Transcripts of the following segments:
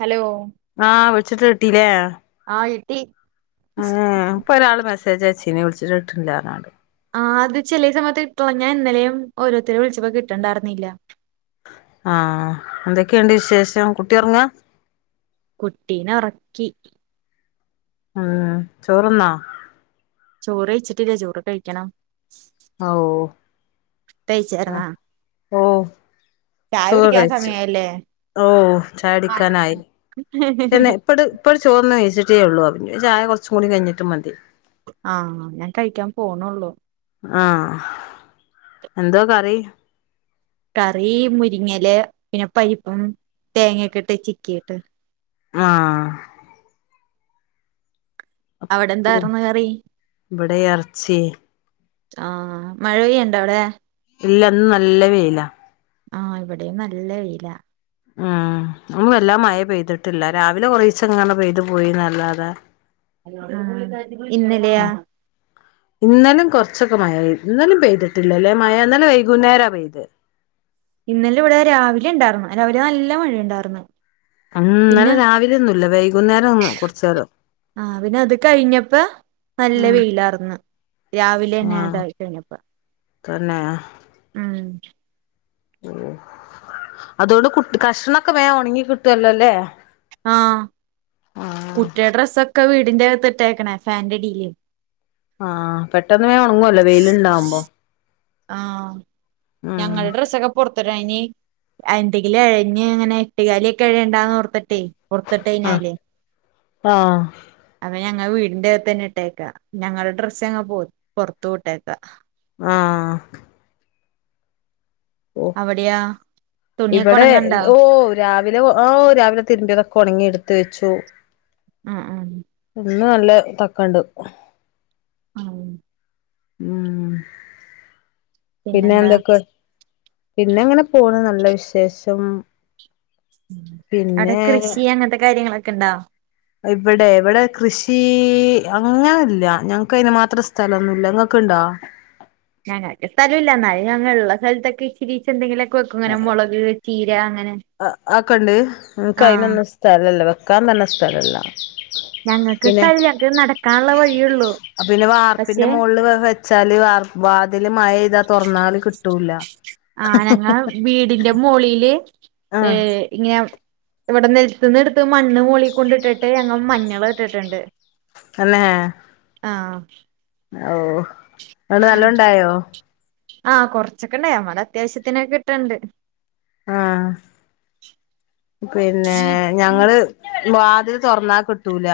Hello ആ വിളിച്ചിട്ട് കിട്ടില്ലേ ആയിട്ടി ആ അപ്പൊ ഒരാള് മെ മെസ്സേജ് അയച്ചീനി വിളിച്ചിട്ട് കിട്ട്ണ്ല്ല പറഞ്ഞാണ്ട് ആ അത് ചെലിയ സമയത്ത് കിട്ടളഞ്ഞാ ഇന്നലെയും ഓരോരുത്തര് വിളിച്ചപ്പ കിട്ടണ്ടായിരുന്നില്ല ആ എന്തൊക്കെയുണ്ട് വിശേഷം കുട്ടി ഉറങ്ങാ കുട്ടീന ഉറക്കി ഉം ചോറ് തിന്നോ ചോറ് കഴിച്ചിട്ടില്ല ചോറ് കഴിക്കണം ഓ ഓ ആ കഴിച്ചായിരുന്നാ ഒ ചായ ചോറ് കുടിക്കാൻ കഴിച്ചു സമയായല്ലേ ഓ ചായകുടിക്കാനായി പിന്നെ ഇപ്പട് ഇപ്പ ചോറ്ന്ന് കഴിച്ചിട്ടേ ഉള്ളൂ അപിന്നെ ചായ കുറച്ച് കൂടി കഴിഞ്ഞിട്ട് മതി ആഹ് ഞാൻ കഴിക്കാൻ പോണുള്ളൂ ആഹ് എന്തോ കറി കറി മുരിങ്ങെല് പിന്നെ പരിപ്പും തേങ്ങൊക്കെ ഇട്ട് ചിക്കിട്ട് ആഹ് അവിടെ എന്തായിറ്ന്ന് കറി ഇവിടെ എറച്ചി ആഹ് മഴ പെയ്യണ്ണ്ടാ അവിടെ ഇല്ലന്ന് നല്ല വേയ്ലാ ആഹ് ഇവിടെയും നല്ല വെയിലാ ഉം ങും എല്ലാ മഴേം പെയ്തിട്ടില്ല രാവിലെ കൊറെ ദിവസം ഇങ്ങന പെയ്തു പോയിന്നല്ലാതെ ആ ഇന്നലെയാ ഉം ഇന്നലും കുറച്ചൊക്കെ മഴ പെയ്ത് ഇന്നലും പെയ്തിട്ടില്ല അല്ലേ മഴ ഇന്നലെ വൈകുന്നേരാ പെയ്തെ ഇന്നലെ ഇവിടെ രാവിലെ ഉണ്ടായിർന്നു രാവിലെ നല്ല മഴ ഉണ്ടായിർന്നു ഉം ഇന്നലെ പിന്നെ രാവിലെയൊന്നുല്ല വൈകുന്നേരം ഒന്ന് കൊറച്ചേരം ആഹ് പിന്നെ അത് കഴിഞ്ഞപ്പ നല്ല ഉം വെയിലാർന്ന് രാവിലെ തന്നെ അതായി കഴിഞ്ഞപ്പ പിന്നെ ഉം അതൊണ്ട് കുട്ട് കഷ്ണോക്കെ വേഗം ഉണങ്ങി കിട്ടുവല്ലോല്ലേ ആഹ് ആഹ് കുട്ടിയെടെ ഡ്രസ്സ് ഒക്കെ വീട് ടിന്റെ അകത്തിട്ടേക്കണെ ഫാൻ്റടീല് ആഹ് പെട്ടെന്ന് വേഗം ഉണങ്ങുവല്ലോ വെയില് ഉണ്ടാവുമ്പോ ആ ഞങ്ങള് ഡ്രസ്സക്കെ പൊറത്തെ ഴഞ്ഞി അ എന്തെങ്കിലും എഴഞ്ഞ് അങ്ങനെ എട്ടുകാലി ഒക്കെ എഴയണ്ടാന്ന് ഓർത്തിട്ടെ പുറത്തിട്ട് ആഹ് കഴിഞ്ഞാലെ ആഹ് അവ ഞങ്ങ വീടിന്റെ അകത്ത് തന്നെ ഇട്ടേക്കാ ഞങ്ങള് ഡ്രസ്സങ്ങ് ഞങ്ങ പൊറത്തു ഇട്ടേക്ക ആഹ് ഓ അവിടെയാ തുണിയൊക്കെ ഇവിടെ ഒണങ്ങണ്ടാ ഓ രാവ് ലെ ഓ ആ രാവിലെ തിരുമ്പിയതൊക്കെ ഉണങ്ങി എടുത്ത് വെച്ചു അ ആം ഇന്ന് നല്ല തക്കണ്ട് ആം മ്മ് പിന്നെ പിന്നെന്താ എന്തൊക്കെ പിന്നെങ്ങനെ പോണ് നല്ല വിശേഷം അവിടെ പിന്നെ കൃഷി അങ്ങനത്തെ കാര്യങ്ങളൊ ക്കണ്ടാ ഇവിടെ ഇവിടെ കൃഷി അങ്ങനല്ല ഞങ്ങക്ക് അതിന് മാത്രം സ്ഥലൊന്നുമില്ല ങ്ങക്ക് ഇണ്ടോ? ഞങ്ങൾക്ക് സ്ഥലമില്ല എന്നാലും ഞങ്ങ ഇള്ള സ്ഥലത്തൊക്കെ ഇച്ചിരീച്ച് എന്തെങ്കിലും ഒക്കെ ആ ആക്കണ്ട് ആഹ് ഇൻകൈനൊന്നും സ്ഥലല്ല വെക് വെക്കാൻ തന്നെ സ്ഥലം ഇല്ല ഞങ്ങൾക്ക് സ്ഥലല്ല ങ്ങക്ക് നടക്കാനുള്ള വഴിയെ ഉള്ളു പക്ഷേ ച്ചാല് വാർപ്പ് വാത് തില് മഴ പെയ്താ തൊറന്നാല് കിട്ടൂല്ല ആഹ് വീടിന്റെ മോളീല് ഏ ഇങ്ങെയ ഇവിടെ നെൽത്ത്ന്ന് എടുത് ത്ത് മണ്ണ് മോളി കൊണ്ടിട്ടിട്ട് ഞങ്ങ മഞ്ഞൾ നട്ടിട്ട് ട്ട്ണ്ട് തന്നെ ആ ഓ അതൊണ്ട് നല്ലോം ഉണ്ടായോ ആ കൊറച്ചൊക്കെ ഉണ്ടായി നമ്മള അത്യാവശ്യത്തിനൊക്കെ കിട്ടണ്ട് ആ പിന്നെ ഞങ്ങള് വാതിൽ തൊറന്നാ കിട്ടൂല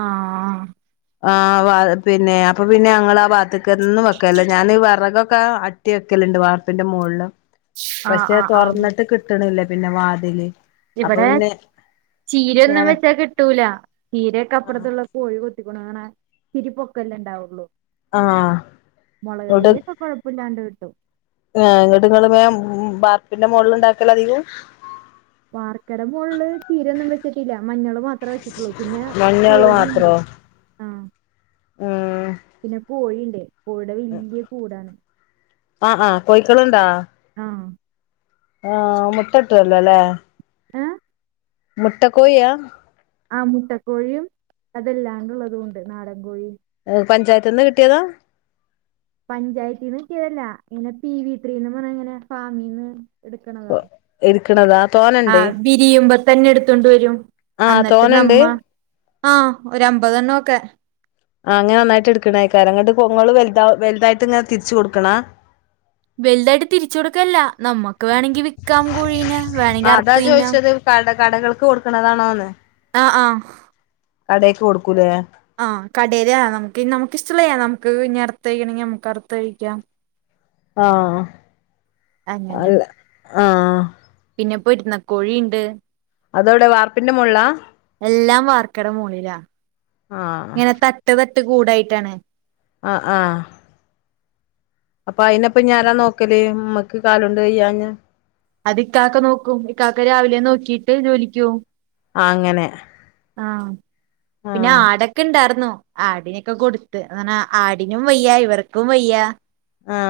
ആ ആ ആ വ പിന്നെ അപ്പൊ പിന്നെ ഞങ്ങളാ ആ വാത്തക്കൊന്നും വെക്കലില്ലാ ഞാൻ ഈ വിറകൊക്കെ അട്ടി വെക്കലുണ്ട് വാർപ്പിന്റെ മോളില് ആഹ് പക്ഷെ ആഹ് ആഹ് തുറന്നിട്ട് കിട്ടണില്ല പിന്നെ വാതില് അപ്പൊ ഇവിടെ പിന്നെ ചീരയൊന്നും ഞാന് വെച്ചാ കിട്ടൂല ചീരൊക്കെ അപ്പറത്തുള്ള കോഴി കൊത്തിക്കണു കാണാ ത്തിരിപ്പൊക്കല്ലെ ഉണ്ടാവുള്ളൂ ആഹ് മുളക് തൈ ഒക്കെ കുഴപ്പയില്ലാണ്ട് കിട് ആ ഇങ്ങട്ട് ഇങ്ങള് വേം മ് ബാർപ്പിന്റെ മോളിൽ ഉണ്ടാക്കല അധികോം വാർക്കേടെ മോളില് ചീരൊന്നും വെച്ചിട്ടില്ല മഞ്ഞള് മാത്രേ വെച്ചിട്ടുള്ളൂ, പിന്നെ മഞ്ഞള് കോഴിയുണ്ട്, മാത്രോ ആ ഉം പിന്നെ കോഴിയുണ്ട് കോഴീടെ വല്ല്യ കൂടാണ് ആഹ് ആഹ് കോഴിക്കളുണ്ടാ ആഹ് ആഹ് മുട്ട കിട്ടുവല്ലോ ല്ലേ ഏ മുട്ടക്കോയിയാ ആ മുട്ടക്കോഴിയും അതെല്ലാണ്ടുള്ളതുണ്ട് നാടൻ കോഴി ഏ പഞ്ചായത്ത്ന്ന് കിട്ടിയതാ പഞ്ചായത്തിന്ന് കിട്ടിയതല്ല ഇങ്ങനെ പി വി ത്രീന്ന് പറഞ്ഞങ്ങനെ ഫാമിന്ന് എടുക്കണതാ ഇരിക്കണതാ ആ തോനണ്ട് വിരിയുമ്പൊ തന്നെ എടുത്തണ്ട് വരും ആഹ് അന്നിട്ട് തോനണ്ട് നമ്മ ആ ഒരമ്പതെണ്ണോക്കെ ആ ങ്ങനെന്നായിട്ട് ടുക്കണെകാരം ങ്ങട്ട് പുമോള് വലുത വലുതായിട്ടിങ്ങനെ തിരിച്ചു കൊടുക്കണാ വലുതായിട്ട് തിരിച്ചു കൊടുക്കല്ല നമ്മുക്ക് വേണമെങ്കി വിക്കാം കോഴീനെ ആ വേണെങ്കി അതാ അർത്തിന്നാ ചോദിച്ചത് കട കടകൾക്ക് കൊടുക്കണതാണോന്ന് ആ ആ കടേക്ക് കൊടുക്കൂലേ ആ കടേലെ നമുക്ക്നി നമുക്കിഷ്ടള്ളയാണം നമുക്ക് ഇനി അർത്ത്ഴിക്കണമെങ്കിൽ നമുക്ക് അർത്തഴിക്കാം ആ അല്ല ആ പിന്നെപ്പോ ഇരുന്ന കോഴീണ്ട് അതോവ്ടെ വാർപ്പിന്റെ മോൾലാ--' എല്ലാം വാർക്കടെ മാേളിലാ ആഹ് ങ്ങനെ തട്ട് ത ട്ട് കൂടായ്ട്ടാണ് അ ആ അപ്പൊ അയിന്പ്പെഞ്ഞാരാ ഞാനാ നോക്കല് മ്മ ക്ക് കാലാേണ്ട് വയ്യാഞ്ഞാ അത് ഇക്കാക്ക നോക്കും ഇക്കാക്ക രാവിലെ നോക്കീട്ട് ജോലിക്ക്യാേവും ആ അങ്ങനെ ആ പിന്നെ ആഹ് ആടെക്കെ ണ്ടാർന്നോ ആടിനെക്കെ കൊടുത്ത് അങ്ങനാ ആടിനും വയ്യാ ഇവർക്കും വയ്യാ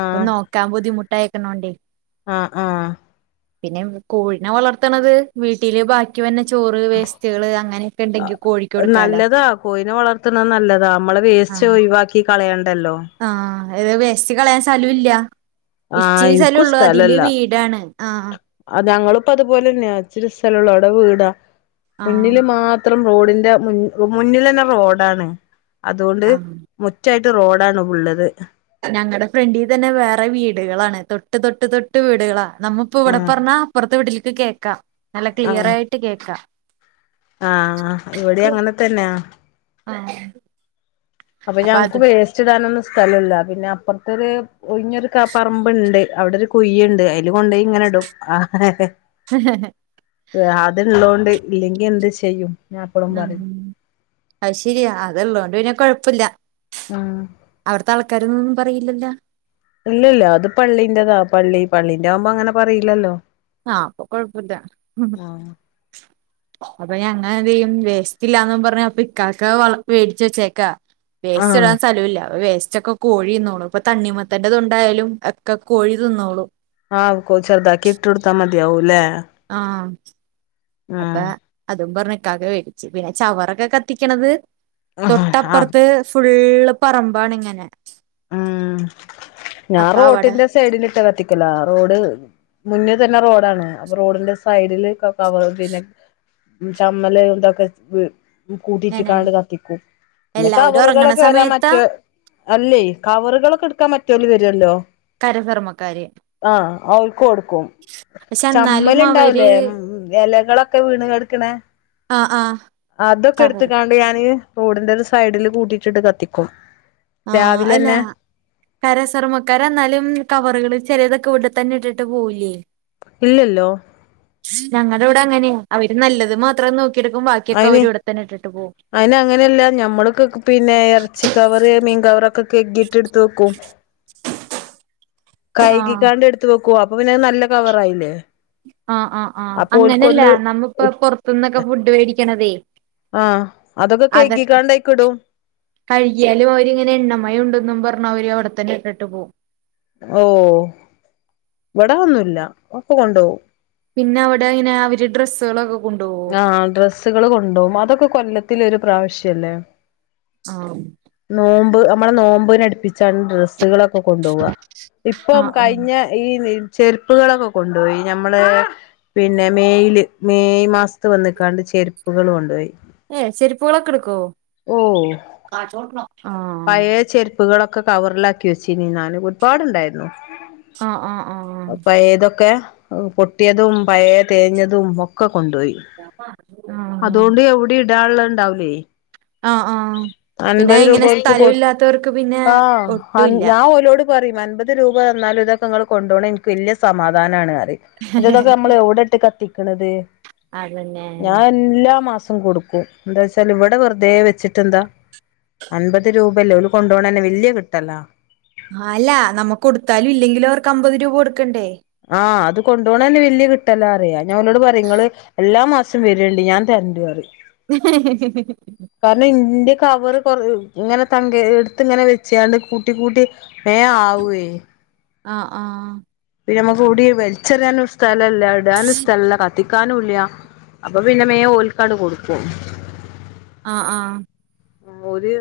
പ്പം നോക്കാൻ ബുധിമു ട്ടായ്ക്ക്ണോണ്ടെ ആ ആ പിന്നെ കോഴിനെ വളർത്ത്ണത് വീട്ടില് ബാക്കി വര്ന്ന കോഴിക്ക് കൊടുക്കാലോ നല്ലതാ കോയ്നെ വളർത്ത്ന്നെ നല്ലതാ മ്മളെ വേസ്റ്റ് ആഹ് ഒഴിവാക്കി കളയണ്ടല്ലോ അത് വേസ്റ്റ് കള സ്തലൂല്ല ആഹ് ഇച്ചിരി ഇൻക്കും സ്ഥലാെള്ളൂ അതില് സ്ഥലല്ല വീടാണ് ആ അ പ്പതുപോലെന്നാ ച്ചിരി സ്ഥലാെള്ളൂ അവ്ടെ വീടാ ആഹ് മുന്നില് മാ ത്രം റോഡിന്റെ മുന്നിൽ തന്നെ റോഡാണ് അതുകൊണ്ട് ആഹ് മുറ്റ റോഡാണ് ഉള്ളത് ഞങ്ങളുടെ ഫ്രണ്ടിൽ തന്നെ വേറെ വീടുകളാണ് തൊട്ട് തൊട്ട് തൊട്ട് വീടുകളാ നമ്മിപ്പോ ഇവിടെ ആഹ് പറഞ്ഞാ അപുറത്ത് വീട്ടില്- ഇത് കേക്കാം നല്ല ക്ലിയർ ആയിട്ട് കേക്കാം ആഹ ഇവിടെ അങ്ങനെ തന്നെയ ആഹ അപ്പൊഞങ്ങൾക്ക് വേസ്റ്റ് ഇടാനൊന്ന്- സ്ഥലല്ല പിന്നെ അപ്പറത്തൊരു ഒഞ്ഞൊരു കുഞ്ഞൊരു പറമ്പുണ്ട് അവിടെ ഒരു കുഴിണ്ട് അതിൽ കൊണ്ടുപോയി ഇങ്ങനെ ഇടും ആ- അത് ഉള്ളോണ്ട്- ഇല്ലെങ്കിൽ എന്ത് ചെയ്യും? ഞാൻ എപ്പളും ആഹ പറയും അത് ശരിയാ അതള്ളോണ്ട് പിന്നെ കൊഴപ്പ- കുഴപ്പമില്ല ഉം അവിടുത്തെ ആൾക്കാരൊന്നും- പറയില്ലല്ലോ ഇല്ല ഇല്ല അത് പള്ളിൻ്റെതാ പള്ളീന്റെ ആവുമ്പോ അങ്ങനെ പറയില്ലല്ലോ? ആഹ കൊഴപ്പമില്ല അപ്പൊ ഞങ്ങ എന്ത് ചെയ്യും വേസ്റ്റ്ല്ലാന്ന് പറഞ്ഞ ഇക്കാക്ക മേടിച്ച വെച്ചേക്കാ വേസ്റ്റ് ആഹ് ഇടാൻ സ്ഥലമില്ല വേസ്റ്റ് വൈസ്റ്റ്‌ കോഴി നിന്നോളു ഇപ്പൊ തണ്ണിമത്തൻ്റെതുണ്ടായാലും ഒക്കെ കോഴി തിന്നോള്ളൂ. ആഹ് ചെറുതാക്കി ഇട്ടടുത്താ മതിയാവുലെ ആഹ അപ്പ അതും പറഞ് - ഇകാക്ക വേടിച്ച് പിന്നെ ചവറൊക്കെ കത്തിക്കണത്- ആഹ് തൊട്ടപ്പുറത്ത് ഫുൽ- ഫുള്ള് പറമ്പാണ് ഇങ്ങനെ ഉം ഞാൻ അപ്പൊ അവിടെ റോട്ടിന്റെ സൈഡിലിട്ട് കത്തിക്കല റോഡ്- മുന്നേ തന്നെ റോഡാണ് അപ്പൊ റോഡിന്റെ സൈഡില് കവ [inaudible] പിന്നെ ചമ്മല് [unintelligible] ഇതൊക്കെ ഇങ്ങനെ കൂട്ടിട്ടാണ്ട് കത്തിക്കും പിന്നെ എല്ലാവരും ഉറങ്ങണ കവറുകളൊക്കെ സമയത്താ മറ്റു അല്ലേ- കവറുകളൊക്കെടുക്കാൻ മറ്റോര് വരുവല്ലോ കരകർമ്മക്കാര് ആഹ് ഔൾക്ക് കൊടുക്കും പക്ഷെ എന്നാലും ചമ്മല് ഇണ്ടാവൂലേ അവര് മ് മ് ഇലകളൊക്കെ വീണ് കെടുക്കണെ ആഹ് ആഹ് അ-തൊക്കെ ചവറ് എടുത്ത്കാണ്ട് ഞാന് റോഡിന്റെ ഒരു സൈഡില് കൂട്ടിട്ടിട്ട് കത്തിക്കും- ആഹ് അല്ല രാവിലെന്നെ ഹരിതകർമ്മസേനക്കാര് എന്നാലും കവറുകൾ ചെല- അതൊക്കെ ഇവിടെത്തന്നെ ഇട്ടിട്ട് പോവുല്ല്യേ ഇല്ലല്ലോ വിടെ അങ്ങനെയ അവര് നല്ലത് മാത്രം നോക്കി- അയിന് അയിന് അങ്ങനെയല്ല ഞമ്മളക്കെ പിന്നെ ഇറച്ച കവറ് മീൻകവറ്- കൊക്കെ കെട്ടിയെടുത്ത് വെക്കും ആഹ് കൈകികാണ്ട് എടുത്ത് വെക്ക് ഓ അപ്പൊ പിന്നെത് നല്ല കവറായില്ലേ ആ ആഹ് ആഹ് അപ്പൊ അങ്ങനല്ല ഓൽക്കൊന്ന് നമ്മിപ്പോ പുറത്തുന്നൊക്കെ ഫുഡ് മേടിക്കണതെ ആഹ് അതൊക്കെ കെയ്കിക്കാണ്ടയ്ക്കിടും കഴുകിയാലും അവരിങ്ങനെ എണ്ണമായി ഉണ്ടെന്നും പറഞ്ഞവര് അവിടെ തന്നിട്ട് പോം ഓ ഇവടന്നുമില്ല ഒക്കെ കൊണ്ടോവും പിന്നെ അവിടെങ്ങന അവര് ഡ്രസ്സുകളൊക്കെ കൊണ്ടുപോവോ ആ ഡ്രെസ്സുകള് കൊണ്ടോം അതൊക്കെ കൊല്ലത്തിലൊരു- പ്രാവശ്യല്ലെ ആഹ് നമ്മള് നോമ്പിനടുപ്പിച്ചാണ് ഡ്രസ്സുകളൊക്കെ- കൊണ്ടോവാ ഇപ്പം ആഹ് ആഹ് കഴിഞ്ഞ ഈ ചെരുപ്പുകളൊക്കെ കൊണ്ടുപോയി നമ്മള് പിന്നെ മെയ്- ല് മെയ് മാസ- വന്നക്കാണ്ട് ചെരുപ്പുകള് കൊണ്ടോയി ഏ ചെരിപ്പകളൊക്കെടുക്കൊ ആ പ്പുകളൊക്കെ കവറിലാക്കി വെച്ചിനി ഒരുപാടുണ്ടാരുന്നു ആഹ് ആഹ് ആഹ് പയേതൊക്കെ പൊട്ടിയതും പയേ തേഞ്ഞതും ഒക്കെ കൊണ്ടോയി ആഹ് ആഹ് ഇടാനുള്ള ഇണ്ടാവിലേ ആഹ് ആഹ് പിന്നെ ഇങ്ങനെ ഓൽക്ക് സ്ഥലം കൊടു ഇല്ലാത്തവർക്ക് പിന്നെ ആഹ് അൻ ഒട്ടൂല്ല ഞാൻ ഓലോട് പറയും അൻപത് രൂപ തന്നാലും ഇതൊക്കിങ്ങള് കൊണ്ടേണ എനിക്ക് വലിയ സമാധാനാണ് ല്ലിതൊക്കെ നമ്മൾ എവിടിട്ട് കത്തിക്ക- ക്കണത് അതന്നെ ഞാൻ എല്ലാ മാസം കൊടുക്കും എന്താ വച്ചാൽ ഇവിടെ വെറുതെ വെച്ചിട്ടെന്താ അൻപത് രൂപയല്ലേ കൊണ്ടപോണന്നെ വെല്യ കെട്ടല്ലാ ആ അല്ല നമ്മക്ക് കൊടുത്താലും ഇല്ലെങ്കിലും അവർക്ക് അമ്പത് രൂപ കൊടുക്കണ്ടേ ആഹ് അത് കൊണ്ടു പോണേ തന്നെ വല്യ കേട്ടല്ല അറിയാ ഞാൻ ഒരോട് പറയും നിങ്ങള് എല്ലാ മാസം വരുവല്ലേ ഞാൻ തരുന്ന് കാരണം ഇതിന്റെ കവർ കൊ ഇങ്ങനെ തങ്ക എടുത്തങ്ങനെ വെച്ചാണ്ട് കൂട്ടി കൂട്ടി മേ ആവേ ആ ആ [unintelligible] കൂടി വലിച്ചെറിയാന ഒരു സ്ഥലം ഇല്ല ഇടാനും സ്ഥല ഇല്ല കത്തിക്കു ക്യാനുവില്ല അപ്പൊ പിന്നെ ഓൽക്ക് അങ്ങട് കൊടുക്കും ആ ആ ഒരു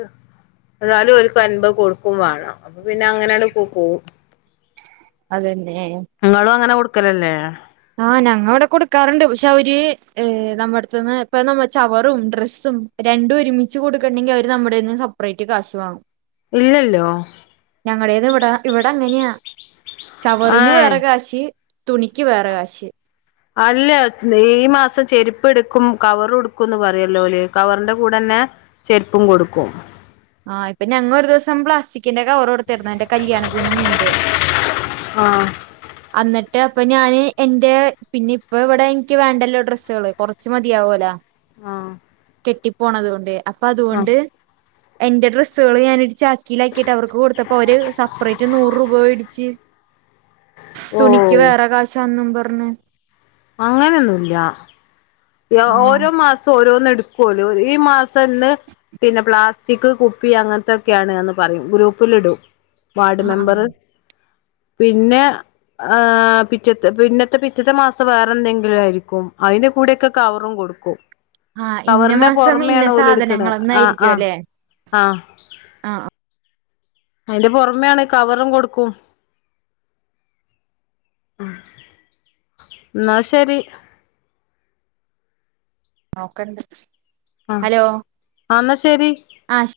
എന്നാലും ഓൽക്ക് അൻമ്പത് കൊടുക്കേം വാണം അപ്പൊ പിന്നെ അങ്ങനെട് [unintelligible] അതെന്നെ അങ്ങനെ കൊടുക്കലല്ലേ ആഹ് ഞങ്ങ ഇവിടെ കൊടുക്കാറുണ്ട് പക്ഷെ അവര് നമ്മടുത്തന്ന് ഇപ്പൊ നമ്മ ചവറും ഡ്രസ്സും രണ്ടും ഒരുമിച്ച് കൊടുക്കണ്ടെങ്കി അവര് നമ്മടെന്ന് സെപ്പറേറ്റ് കാശു വാങ്ങും ഇല്ലല്ലോ ഞങ്ങളടേത് ഇവിടെ ഇവിടെ അങ്ങനെയാ ചവറിന് ഏഹ് വേറെ കാശ് തുണിക്ക് വേറെ കാ ശ് അല്ല ഈ മാസം ചെരുപ്പ് എടുക്കും കവറു എടുക്കുന്ന് പറയല്ലോ ഓല്, കവറിന്റെ കൂടന്നെ ചെരുപ്പും കൊടുക്കും. ആ ഇപ്പ ഞങ്ങ ഒരു ദിവസം പ്ലസ്റ്റിക്കിന്റെ കവർ കൊടു ത്തിർന്നു എന്റെ കല്യാണത്തിന് മുമ്പ്. ആഹ് അന്നിട്ട് അപ്പ ഞാന് എന്റെ പിന്നെ ഇപ്പ ഇവിടെ നിക്ക് വേണ്ടല്ലോ ഡ്രസ്സുകള് കൊറച്ച് മതിയാവുല്ലോ. ആ കെട്ടിപ്പോണതു കൊണ്ട് അപ് അപ്പ അതുകൊണ്ട് എന്റെ ഡ്രസ്സുകള് ഞാന് ഒരു ചാ ക്കിലാക്കിട്ട് അവർക്ക് കൊടുത്തപ്പോ അവര് സപ്പറേറ്റ് നൂറ് രൂപ മേടിച്ച്. തുണിക്ക് ഓഹ് വേറെ കാശാന്നും പ പറഞ്ഞ് അങ്ങനൊന്നുല്ല. [unintelligible] ആഹ് ഓരോ മാസം ഓരോന്ന് എട് [unintelligible] ഓരോന്ന് ഈ മാസംന്നെ പിന്നെ പ്ലാസ്റ്റിക് കുപ്പി അങ്ങനത്തെ ഒക്കെയാണെന്ന് പറയും ഗ്രൂപ്പിൽ ഇടും. വാർഡ് ആഹ് മെമ്പറ് ആഹ് പിന്നെ ആ പിറ്റത്തെ പിന്നത്തെ പിറ്റത്തെ മാസം വേറെ എന്തെങ്കിലും ആയിരിക്കും അതിന്റെ കൂടെക്കെ കവറും കൊടുക്കും. ആഹ് ഇന്ന കവറിന്റെ മാസം ഇന്ന പുറമേയാണ് ഓല് എടുക്കണ ആഹ് സാധനങ്ങളെന്നായിരിക്കും ആഹ് അല്ലേ ആഹ്. ആഹ് അതിന്റെ പുറമോണ് കവറും കൊടുക്കും. എന്നാ ശരി നോക്കട്ടെ ആ ആ ന്ന ശരി ആഹ്